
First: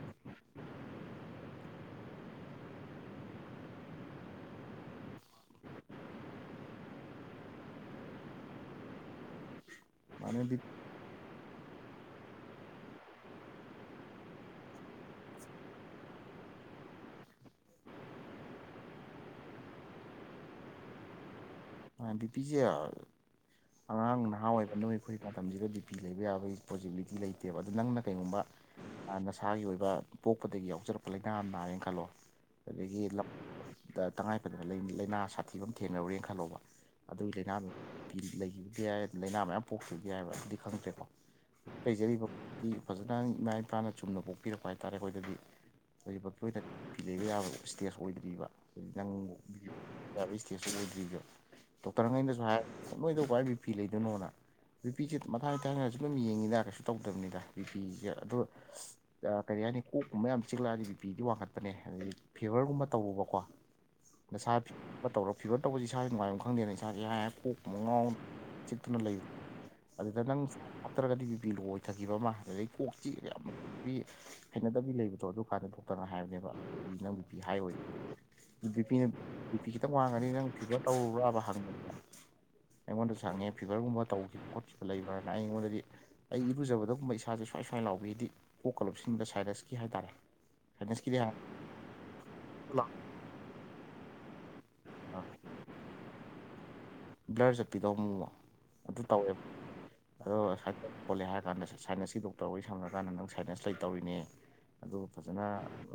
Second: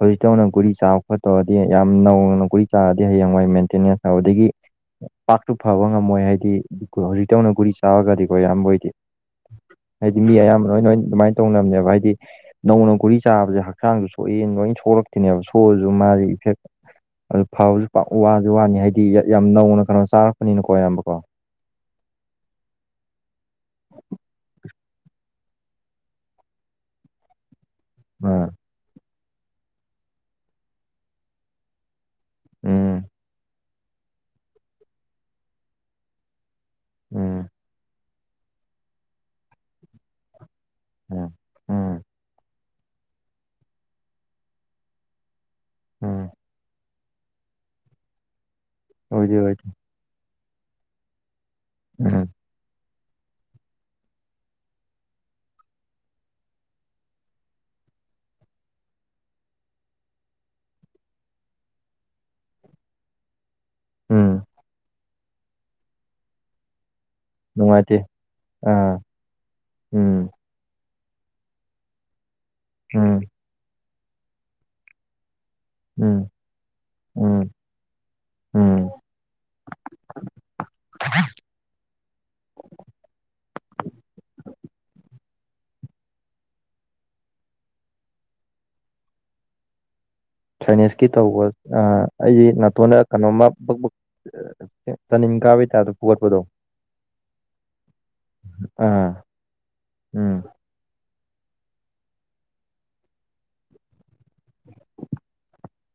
ꯍꯧꯖꯤꯛꯛꯇꯧꯅ ꯒꯨꯔꯤ ꯆꯥꯕ ꯈꯣꯠꯇꯧꯔꯗꯤ ꯌꯥꯝ ꯅꯧꯅ ꯒꯨꯔꯤ ꯆꯥꯔꯗꯤ ꯍꯌꯦꯡꯋꯥꯏ ꯃꯦꯟꯇꯦꯅꯦꯟꯁ ꯇꯧꯕꯗꯒꯤ ꯄꯥꯛꯇꯨ ꯐꯕ ꯉꯝꯃꯣꯏ ꯍꯥꯏꯗꯤ ꯍꯧꯖꯤꯛꯛꯇꯧꯅ ꯒꯨꯔꯤ ꯆꯥꯔꯒꯗꯤꯀꯣ ꯌꯥꯝꯕꯣꯏꯗꯤ ꯍꯥꯏꯗꯤ ꯃꯤ ꯑꯌꯥꯝꯕ ꯂꯣꯏꯣꯏ ꯑꯗꯨꯃꯥꯏꯅ ꯇꯧꯅꯕꯅꯦꯕ ꯍꯥꯏꯗꯤ ꯅꯧꯅ ꯒꯨꯔꯤ ꯆꯥꯕꯁꯦ ꯍꯛꯆꯥꯡꯁꯨ ꯁꯣꯛꯑꯦꯅ ꯂꯣꯏ ꯁꯣꯛꯂꯛꯇꯦꯅꯦꯕ ꯁꯣꯛꯑꯁꯨ ꯃꯥꯁꯦ ꯏꯐꯦꯛ ꯑꯗꯨ ꯐꯕꯁꯨ ꯋꯥꯁꯨ ꯋꯥꯅꯤ ꯍꯥꯏꯗꯤ ꯌꯥꯝ ꯅꯧꯅ ꯀꯩꯅꯣ ꯆꯥꯔꯛꯄꯅꯤꯅ ꯀꯌꯥꯝꯕꯀꯣ ꯕꯤꯄꯤꯁꯦ ꯑꯉꯥꯡ ꯅꯍꯥ ꯑꯣꯏꯕ ꯅꯨꯃꯤꯠ ꯑꯩꯈꯣꯏ ꯃꯇꯝꯁꯤꯗ ꯕꯤ ꯄꯤ ꯂꯩꯕ ꯌꯥꯕꯒꯤ ꯄꯣꯖꯤꯕꯤꯂꯤꯇꯤ ꯂꯩꯇꯦꯕ ꯑꯗꯨꯗ ꯅꯪꯅ ꯀꯩꯒꯨꯝꯕ ꯎꯝ ꯅꯁꯥꯒꯤ ꯑꯣꯏꯕ ꯄꯣꯛꯄꯗꯒꯤ ꯌꯥꯎꯖꯔꯛꯄ ꯂꯥꯏꯅꯥ ꯑꯃ ꯅꯥꯔꯦꯅ ꯈꯜꯂꯣ ꯑꯗꯒꯤ ꯎꯝ ꯇꯉꯥꯏꯐꯗꯅ ꯂꯥꯏꯅꯥ ꯁꯥꯊꯤꯕ ꯊꯦꯡꯅꯔꯨꯔꯦꯅ ꯈꯜꯂꯧꯕ ꯑꯗꯨꯒꯤ ꯎꯝ ꯂꯥꯏꯅꯥ ꯂꯩꯈꯤꯕꯗꯤ ꯌꯥ ꯂꯥꯏꯅꯥ ꯃꯌꯥꯝ ꯄꯣꯛꯈꯤꯕꯕꯗꯤ ꯌꯥꯏꯑꯕ ꯑꯗꯨꯗꯤ ꯈꯪꯗꯦ ꯎꯝ ꯎꯝ ꯂꯩꯖꯔꯤꯕꯗꯤ ꯐꯖꯅ ꯏꯃꯥ ꯏꯄꯥꯅ ꯆꯨꯝꯅ ꯄꯣꯛꯄꯤꯔꯛꯄ ꯍꯥꯏꯇꯥꯥꯔꯦ ꯑꯩꯈꯣꯏꯗꯗꯤ ꯎꯝ ꯑꯩꯈꯖꯤ ꯇꯣꯏꯗ ꯄꯤ ꯂꯩꯕ ꯌꯥꯕ ꯏꯁꯇꯦꯖ ꯑꯣꯏꯗ꯭ꯔꯤꯕ ꯅꯪ ꯑꯣꯏꯗꯤ ꯑꯣꯏꯗꯦ ꯌꯥ ꯏꯁꯇꯦꯖꯇ ꯑꯣꯏꯗ꯭ꯔꯤꯔꯤꯕꯣ ꯎꯝ ꯗꯣꯛꯇꯔꯉꯩꯗꯁꯨ ꯍꯥꯏ ꯅꯣꯏꯗꯧ ꯀꯏ ꯕꯤ ꯐꯤ ꯂꯩꯗꯣꯏꯅꯣꯅ ꯕꯤꯄꯤꯤꯁꯦ ꯃꯊꯥꯡ ꯊꯪꯅꯁꯨ ꯑꯗꯨꯝ ꯌꯦꯡꯉꯤꯗ ꯀꯩꯁꯨ ꯇꯧꯗꯕꯅꯤꯗ ꯕꯤꯄꯤꯤꯁꯦ ꯑ ꯀꯔꯤ ꯍꯥꯏꯅꯤ ꯀꯣꯛꯀꯨꯝꯕ ꯌꯥꯝ ꯆꯛꯂꯛꯑꯗꯤꯄꯤꯤꯗꯤ ꯋꯥꯡꯈꯠꯄꯅꯦ ꯑꯗꯨꯗꯤ ꯐꯤꯕꯔꯒꯨꯝꯕ ꯇꯧꯕꯨꯕꯀꯣ ꯎꯝ ꯅꯁꯥ ꯐꯤ ꯇꯧꯔꯣ ꯐꯤꯕꯔ ꯇꯧꯕꯁꯤ ꯏꯁꯥꯁꯨ ꯉꯥꯏꯔꯝ ꯈꯪꯗꯦꯅ ꯏꯁꯥꯁꯦ ꯍꯥꯏ ꯅꯨꯡꯉꯥꯏꯇꯦ ꯉꯥꯎ ꯑꯥ ꯆꯤꯛꯇꯨꯅ ꯂꯩ ꯑꯗꯨꯗ ꯎꯝ ꯅꯪ ꯅꯠꯇ꯭ꯔꯒꯗꯤ ꯌꯄꯤ ꯂꯣꯏꯊꯈꯤꯕ ꯑꯃ ꯑꯗꯨꯗꯩ ꯀꯣꯛ ꯆꯤ ꯎꯝ ꯍꯩꯅꯗꯕꯤ ꯂꯩꯕꯗꯣ ꯑꯗꯨ ꯀꯥꯟꯗ ꯊꯣꯛꯇꯅ ꯎꯝ ꯍꯥꯏꯕꯅꯦꯕ ꯅꯪ ꯄꯤ ꯎꯝ ꯍꯥꯏꯌ ꯎꯝ ꯕꯤꯄꯤꯅ ꯕꯤꯄꯤ ꯈꯤꯇꯪ ꯋꯥꯡꯉꯅꯤ ꯅꯪ ꯐꯤꯚꯔ ꯇꯧꯔꯨꯕ꯭ꯔꯥꯕ ꯍꯪꯕ ꯑꯩꯉꯣꯟꯗꯁꯨ ꯍꯪꯉꯦ ꯐꯤꯕꯔꯒꯨꯝꯕ ꯇꯧꯈꯤꯕ ꯈꯣꯠꯈꯤꯕ ꯂꯩꯕ꯭ꯔꯅ ꯑꯩꯉꯣꯟꯗꯗꯤ ꯑꯩ ꯏꯔꯨꯖꯕꯗꯒꯨꯝꯕ ꯏꯁꯥꯁꯦ ꯁ꯭ꯋꯥꯏ ꯁ꯭ꯋꯥꯏ ꯂꯥꯎꯕꯤꯗꯤ ꯀꯣꯛꯀ ꯂꯣꯁꯤꯟꯕꯗ ꯁꯥꯏꯔꯁꯀꯤ ꯍꯥꯏꯇꯥꯔꯦ ꯐ꯭ꯔꯥꯏꯅꯦꯁꯀꯤ ꯁꯥꯏꯅꯁꯀꯤꯗꯤ ꯇꯧꯕ ꯑꯩꯁꯤ ꯅꯥꯇꯣꯟꯅ ꯀꯩꯅꯣꯝꯃ ꯕꯛ-ꯕꯛ ꯃꯅꯤꯟ ꯀꯥꯕꯩꯇꯥ‍꯭ꯞ ꯇ ꯐꯨꯒꯠꯄꯗꯣ ꯕ꯭ꯂꯔ ꯆꯠꯄꯤꯗꯧ ꯑꯃꯨꯛ-ꯑꯃꯨꯛ ꯑꯗꯨ ꯑꯥ ꯇꯧꯋꯦꯕ ꯎꯝ ꯑꯗꯨꯒ ꯑꯁ ꯄꯣꯜꯂꯦ ꯍꯥꯏꯔ ꯀꯥꯟꯗ ꯁꯥꯏꯟꯁꯀꯤ ꯗꯣꯛꯇꯔ ꯋꯥꯔꯤ ꯁꯝꯅꯀꯥꯟꯗ ꯅꯪ ꯁꯥꯏꯟꯁ ꯂꯩꯇꯧꯔꯤꯅꯦ ꯑꯗꯨꯒ ꯐꯖꯅ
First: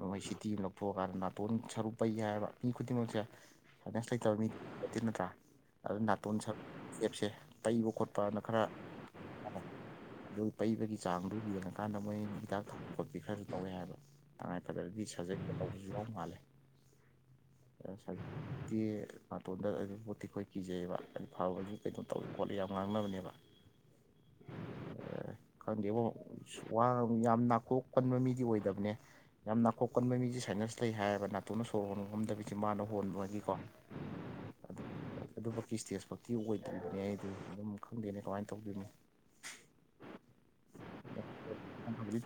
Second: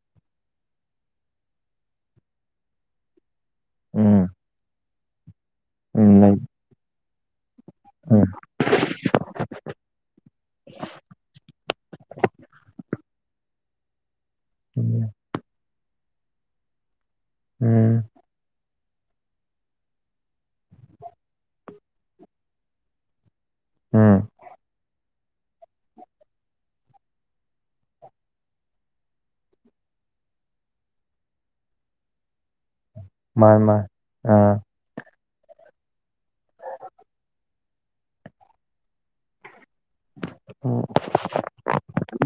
ꯃꯣꯏ ꯁꯤꯇꯤ ꯑꯃ ꯂꯧꯊꯣꯛꯑꯀꯥꯟꯗ ꯅꯥꯇꯣꯟ ꯁꯔꯨꯛ ꯄꯩ ꯍꯥꯏꯕ ꯃꯤ ꯈꯨꯗꯤꯡꯃꯛꯁꯦ ꯐꯥꯏꯅꯥꯁ ꯎꯝ ꯂꯩꯇꯕ ꯃꯤꯠꯇ ꯅꯠꯇ꯭ꯔꯥ ꯑꯗꯨ ꯎꯝ ꯅꯥꯇꯣꯟ ꯂꯩ ꯁꯔ ꯑꯦꯞꯁꯦ ꯇꯩꯕ ꯎꯝ ꯈꯣꯠꯄꯅ ꯈꯔꯅ ꯑꯗꯨ ꯄꯩꯕꯒꯤ ꯆꯥꯡꯗꯨ ꯌꯦꯡꯉꯀꯥꯟꯗ ꯃꯣꯏ ꯍꯤꯗꯥꯛ ꯊꯄ ꯈꯣꯠꯄꯤꯤ ꯈꯔꯁꯨ ꯇꯧꯋꯦ ꯍꯥꯏꯕ ꯇꯉꯥꯏ ꯐꯗ꯭ꯔꯗꯤ ꯁꯖꯔꯤ ꯇꯧꯕꯁꯨ ꯌꯥꯎ ꯃꯥꯜꯂꯦ ꯎꯝ ꯁ ꯃꯇꯅꯥꯇꯣꯟꯗ ꯑꯗꯨꯝꯣꯠꯇꯤꯈꯣꯏ ꯀꯤꯖꯩꯌꯦꯕ ꯍꯥꯏ ꯐꯥꯎꯕꯁꯨ ꯀꯩꯅꯣ ꯇꯧꯗ ꯈꯣꯠꯂꯦ ꯌꯥꯝ ꯉꯥꯡꯅꯕꯅꯦꯕ ꯎꯝ ꯈꯪꯗꯦꯕ ꯋꯥ ꯌꯥꯝ ꯅꯥꯊꯣꯛ ꯀꯟꯕ ꯃꯤꯗꯤ ꯑꯣꯏꯗꯕꯅꯦ ꯌꯥꯝ ꯅꯥꯀꯣꯛ ꯀꯟꯕ ꯃꯤꯁꯦ ꯁꯥꯏꯅꯁ ꯂꯩ ꯍꯥꯏꯌꯦꯕ ꯅꯥꯇ‌ꯣꯟꯅ ꯁꯣꯔ ꯍ‌ꯣꯟꯉꯝꯗꯕꯤ ꯆꯤꯟꯕꯥꯟ ꯃꯥ ꯃꯥ ꯑꯥ ꯑꯗꯨꯐꯀꯤ ꯏꯁꯇꯦꯖ ꯐꯛꯇꯤ ꯑꯣꯏꯗ꯭ꯔꯤꯕꯅꯤ ꯑꯩꯗꯤ ꯑꯗꯨꯝ ꯈꯪꯗꯦꯅꯦ ꯀꯃꯥꯏꯅ ꯇꯧꯕꯗꯅꯣ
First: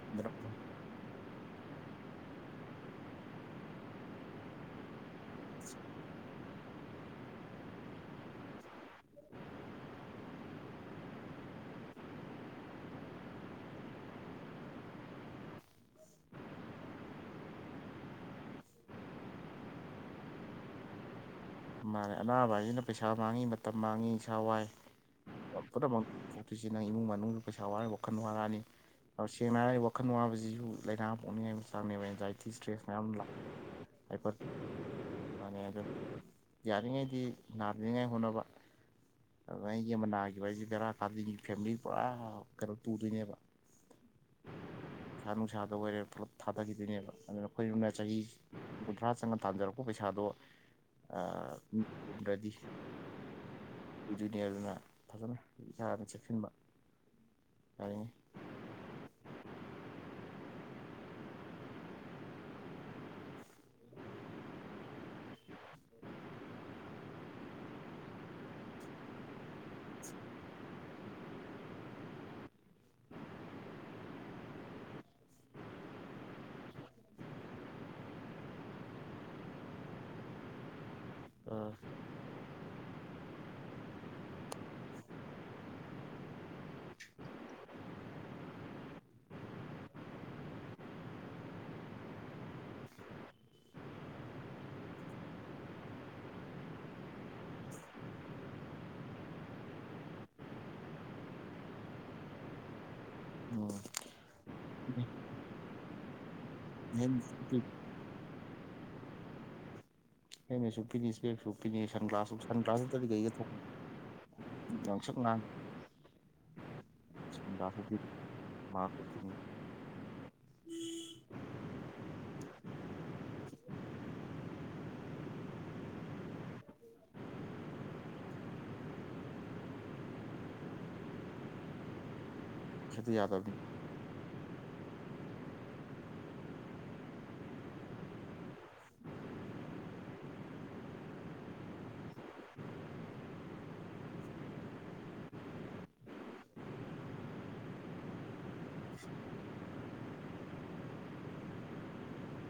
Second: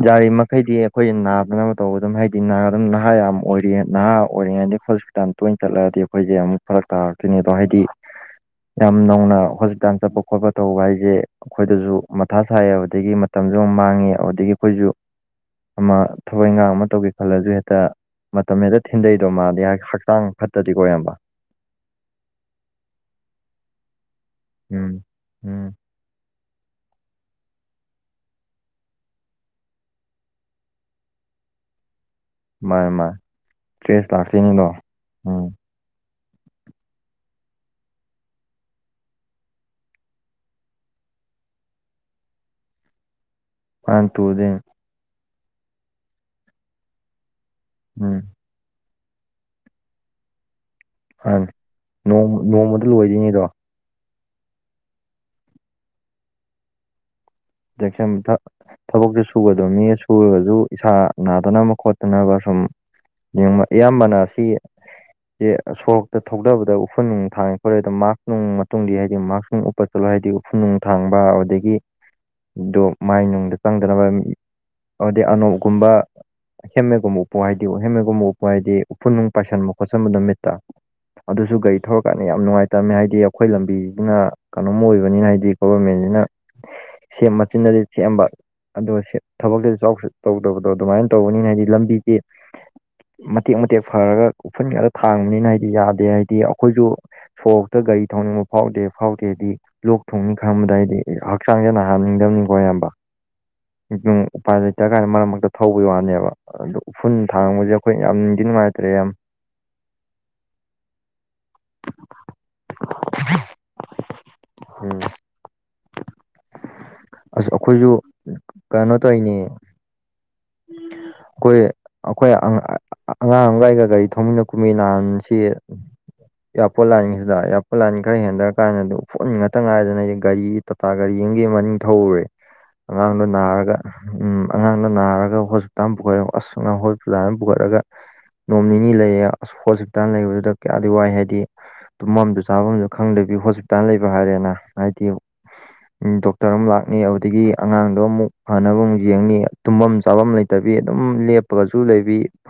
ꯔꯤ ꯃ ꯍꯥꯏꯗꯤ ꯑꯩꯈꯣꯏ ꯅꯥꯕꯅꯕ ꯇꯧꯕ ꯑꯗꯨꯝ ꯍꯥꯏꯗꯤ ꯑꯗꯨꯝ ꯅꯍꯥ ꯌꯥꯝ ꯑꯣꯏꯔꯤꯌꯦ ꯅꯍꯥ ꯑꯣꯏꯔꯤꯉꯩꯗ ꯇꯣꯏꯅ ꯆꯠꯂꯛꯑꯗꯤ ꯑꯩꯈꯣꯏꯁꯦ ꯑꯃꯨꯛ ꯐꯔꯛ ꯇꯥꯔꯛꯇꯣꯏꯅꯦ ꯑꯗꯣ ꯍꯥꯏꯗꯤ ꯌꯥꯝ ꯅꯧꯅ ꯍꯣꯁꯄꯤꯇꯥꯜ ꯆꯠꯄ ꯈꯣꯠꯄ ꯇꯧꯕ ꯍꯥꯏꯁꯦ ꯑꯩꯈꯣꯏꯗꯁꯨ ꯃꯊꯥ ꯁꯥꯏ ꯑꯗꯨꯗꯒꯤ ꯃꯇꯝꯁꯨ ꯑꯃ ꯃꯥꯡꯉꯦ ꯑꯗꯨꯗꯒꯤ ꯑꯩꯈꯣꯏꯁꯨ ꯑꯃ ꯊꯋꯥꯏ ꯏꯈꯥꯡ ꯑꯃ ꯇꯧꯒꯦ ꯈꯜꯂꯁꯨ ꯍꯦꯛꯇ ꯃꯇꯝ ꯍꯦꯛꯇ ꯊꯤꯟꯗꯩꯗꯣ ꯃꯥꯗꯤ ꯍꯥꯏ ꯍꯛꯆꯥꯡ ꯐꯠꯇꯗꯤ ꯀꯣꯏꯔꯝꯕ ꯃꯥꯂ ꯑꯅꯥꯕ ꯍꯥꯏꯁꯤꯅ ꯄꯩꯁꯥ ꯃꯥꯡꯉꯤ ꯃꯇꯝ ꯃꯥꯡꯉꯤ ꯏꯁꯥ ꯋꯥꯏ ꯎꯝ ꯎꯝ ꯄꯨꯝꯅꯃꯛ ꯑꯗꯨꯣꯏꯁꯤꯦ ꯅꯪ ꯏꯃꯨꯡ ꯃꯅꯨꯡ ꯄꯩꯁꯥ ꯋꯥꯔꯒ ꯋꯥꯈꯜ ꯋꯥꯔꯛꯑꯅꯤ ꯁꯦꯡꯅ ꯍꯥꯏꯔꯒꯤ ꯋꯥꯈꯜ ꯋꯥꯕꯁꯤꯁꯨ ꯂꯥꯏꯅꯥ ꯑꯃ ꯄꯣꯛꯛꯅꯤꯡꯉꯥꯏ ꯃ ꯆꯥꯡꯅꯦꯕ ꯑꯦꯟꯖꯥꯏꯇꯤ ꯏꯁꯇ꯭ꯔꯦꯁ ꯃꯥꯅꯤ ꯃꯌꯥꯝ ꯃꯥꯅꯤ ꯂ ꯇ꯭ꯔꯦꯁ ꯍꯥꯏꯐꯠ ꯂꯥꯛꯈꯤꯅꯤꯗꯣ ꯎꯝ ꯃꯥꯅꯦ ꯑꯗ ꯌꯥꯔꯤꯉꯩꯗꯤ ꯅꯥꯗ꯭ꯔꯤꯉꯥꯏ ꯍꯣꯠꯅꯕ ꯑꯗꯨꯅ ꯑꯩꯒꯤ ꯑꯃ ꯅꯥꯈꯤꯕ ꯑꯩꯁꯦ ꯕꯦꯔꯥ ꯀꯥꯗꯒꯤ ꯐꯦꯃꯤꯂꯤ ꯄꯨꯔꯥ ꯀꯩꯅꯣ ꯇꯨꯗꯣꯏꯅꯦꯕ ꯃꯅꯦ ꯇꯨꯗꯣꯏꯅꯦ ꯄꯩꯁꯥ ꯅꯨꯡꯁꯥꯗ ꯑꯣꯏꯔꯦ ꯄꯨꯂꯞ ꯊꯥꯗꯈꯤꯗꯣꯏꯅꯦꯕ ꯑꯗꯨꯅ ꯑꯩꯈꯣꯏꯨꯝꯅ ꯆꯍꯤ ꯎꯝ ꯀꯨꯟꯊ꯭ꯔꯥ ꯆꯪꯉ ꯇꯥꯟꯖꯔꯛꯄ ꯄꯩꯁꯥꯗꯣ ꯍꯥꯟꯅ ꯅꯣꯡ ꯑꯗꯨꯗꯤ ꯅꯣꯡꯃꯗ ꯂꯣꯏꯗꯣꯏꯅꯤꯗꯣ ꯖꯨꯅꯤꯌꯔꯗꯨꯅ ꯐꯖꯅ ꯏꯁꯅ ꯆꯦꯛꯁꯤꯟꯕ ꯖꯦꯛꯁꯟ ꯑꯃꯥ ꯊꯛ ꯊꯕꯛꯁꯦ ꯁꯨꯒꯗꯕꯅꯤ ꯁꯨꯔꯒꯁꯨ ꯏꯁꯥ ꯅꯥꯗꯅꯕ ꯈꯣꯠꯇꯅꯕ ꯁꯨꯝ ꯏꯌꯥꯝꯕꯅ ꯁꯤ ꯁꯣꯔꯣꯛꯇ ꯊꯧꯊꯕꯗ ꯎꯐꯨꯟ ꯅꯨꯡ ꯊꯥꯡꯉꯦ ꯈꯣꯠꯂꯦ ꯑꯗꯣ ꯃꯥꯛꯁ ꯅꯨꯡ ꯃꯇꯨꯡꯗꯤ ꯍꯥꯏꯗꯤ ꯃꯥꯛꯁ ꯅꯨꯡ ꯠ ꯆꯠꯂꯣ ꯍꯥꯏꯗꯤ ꯎꯐꯨ ꯅꯨꯡ ꯊꯥꯡꯕ ꯑꯗꯒꯤ ꯗꯣ ꯃꯥꯏꯅꯨꯡꯗ ꯆꯪꯗꯅꯕ ꯍꯥꯏꯗꯤ ꯑꯅꯣꯛꯀꯨꯝꯕ ꯍꯦꯝꯃꯦꯒꯨꯝꯕ ꯎꯞꯄꯨ ꯍꯥꯏꯗꯤ ꯍꯦꯝꯃꯦꯒꯨꯝꯕ ꯎꯞꯄꯨ ꯍꯥꯏꯗꯤ ꯎꯐꯨꯟ ꯅꯨꯡ ꯄꯥꯏꯁꯟꯕ ꯈꯣꯠꯆꯟꯕ ꯅꯨꯣ ꯃꯤꯠꯇ ꯑꯗꯨꯁꯨ ꯒꯥꯔꯤ ꯊꯧꯔꯀꯥꯟꯗ ꯌꯥꯝ ꯅꯨꯡꯉꯥꯏꯇꯕꯃꯦ ꯍꯥꯏꯗꯤ ꯑꯩꯈꯣꯏ ꯂꯝꯕꯤꯗꯨꯅ ꯀꯩꯅꯣꯝ ꯑꯣꯏꯕꯅꯤꯅ ꯍꯥꯏꯗꯤ ꯒꯣꯕꯔꯃꯦꯟꯁꯤꯅ ꯁꯦꯝ ꯃꯆꯤꯟꯗꯗꯤ ꯁꯦꯝꯝꯕ ꯑꯗꯣ ꯊꯕꯛꯇꯁꯨ ꯇꯧꯗꯕꯗꯣ ꯑꯗꯨꯃꯥꯏꯅ ꯇꯧꯕꯅꯤꯅ ꯍꯥꯏꯗꯤ ꯂꯝꯕꯤꯒꯤ ꯃꯇꯦꯛ ꯃꯇꯦꯛ ꯐꯔꯒ ꯎꯐꯨꯟ ꯈꯔ ꯊꯥꯡꯕꯅꯤꯅ ꯍꯥꯏꯗꯤ ꯌꯥꯗꯦ ꯍꯥꯏꯗꯤ ꯑꯩꯈꯣꯏꯁꯨ ꯁꯣꯔꯣꯛꯇ ꯒꯥꯔꯤ ꯊꯧꯅꯤꯡꯕ ꯐꯥꯎꯗꯦ ꯐꯥꯎꯗꯦ ꯍꯥꯏꯗꯤ ꯂꯣꯛ ꯊꯣꯡꯅꯤ ꯈꯔꯕꯗ ꯍꯥꯏꯗꯤ ꯍꯛꯆꯥꯡꯁ ꯅꯥ ꯍꯅꯤꯡꯗꯕꯅꯤꯀꯣ ꯑꯌꯥꯝꯕ ꯌꯥꯔꯤꯉꯩ ꯎꯄꯥꯏ ꯂꯩꯇ ꯀꯥꯏꯗ ꯃꯔꯛ ꯃꯔꯛꯇ ꯊꯧꯕꯒꯤ ꯋꯥꯅꯦꯕ ꯑꯗꯨ ꯎꯐꯨꯜ ꯊꯥꯡꯕꯁꯦ ꯑꯩꯈꯣꯏ ꯌꯥꯝ ꯅꯨꯡꯗꯤꯤ ꯅꯨꯡꯉꯥꯏꯇ꯭ꯔꯦ ꯌꯥꯝ ꯅ ꯃ ꯁꯨꯄꯤꯅꯤ ꯏꯁꯄ ꯁꯨꯄꯤꯅꯤ ꯁ꯭ꯂ ꯁꯟꯒ꯭ꯂꯥꯁ ꯇꯔ ꯀꯩꯒ ꯌꯥꯎꯁꯛꯅꯥ ꯑꯁ ꯒ꯭ꯂꯥꯁꯁꯨ ꯑꯩꯈꯣꯏꯁꯨ ꯄꯤꯅꯤ ꯀꯩꯅꯣ ꯃꯥꯛꯁꯨ ꯄꯤꯅꯤ ꯇꯧꯔꯤꯅꯦ ꯑꯩꯈꯣꯏ ꯑꯩꯈꯣꯏ ꯑꯉꯥꯡ ꯑꯃꯒꯒ ꯒꯥꯔꯤ ꯊꯧꯃꯤꯟꯅ ꯀꯨꯝꯃꯤꯟꯅꯥꯟ ꯁꯤ ꯎ ꯏꯌꯥꯔꯄꯣꯔꯠ ꯂꯥꯏꯟꯒꯤꯁꯤꯗ ꯏꯌꯥꯔꯄꯣꯔꯠ ꯂꯥꯏꯟ ꯈꯔ ꯍꯦꯟꯊꯔ ꯀꯥꯟꯗꯗꯤ ꯌꯐꯨꯟ ꯉꯥꯛꯇ ꯉꯥꯏꯗꯅ ꯑꯩꯗꯤ ꯒꯥꯔꯤ ꯇꯥꯇꯥ ꯒꯥꯔꯤ ꯌꯦꯡꯒꯤ ꯃꯅꯤꯡ ꯊꯧꯎꯔꯦ [inaudible] ꯑꯉꯥꯡꯅ ꯌꯥꯗꯕꯅꯤ ꯅꯔꯒ ꯎꯝ ꯑꯉꯥꯡꯅ ꯅꯔꯒ ꯍꯣꯁꯄꯤꯇꯥꯜ ꯑꯃ ꯄꯨꯈꯠ ꯑꯁ ꯍꯣꯁꯄꯤꯇꯥꯜ ꯑꯃ ꯄꯨꯈꯠꯂꯒ ꯅꯣꯡ ꯅꯤꯅꯤ ꯂꯩꯌꯦ ꯑꯁ ꯍꯣꯁꯄꯤꯇꯥꯜ ꯂꯩꯕꯗꯨꯗ ꯀꯌꯥꯗꯤ ꯋꯥꯏ ꯍꯥꯏꯗꯤ ꯇꯨꯝꯐꯝꯁꯨ ꯆꯥꯐꯝꯁꯨ ꯈꯪꯗꯕꯤ ꯍꯣꯁꯄꯤꯇꯥꯜ ꯂꯩꯕ ꯍꯥꯏꯔꯦꯅ ꯍꯥꯏꯗꯤ ꯗꯣꯛꯇꯔ ꯑꯃ ꯂꯥꯛꯅꯤ ꯑꯗꯨꯗꯒꯤ ꯑꯉꯥꯡꯗꯣ ꯑꯃꯨꯛ ꯐꯅꯕ ꯑꯃꯨꯛ ꯌꯦꯡꯅꯤ ꯇꯨꯝꯐꯝ ꯆꯥꯐꯝ ꯂꯩꯇꯕꯤ ꯑꯗꯨꯝ ꯂꯦꯞꯄꯒꯁꯨ ꯂꯩꯕꯤ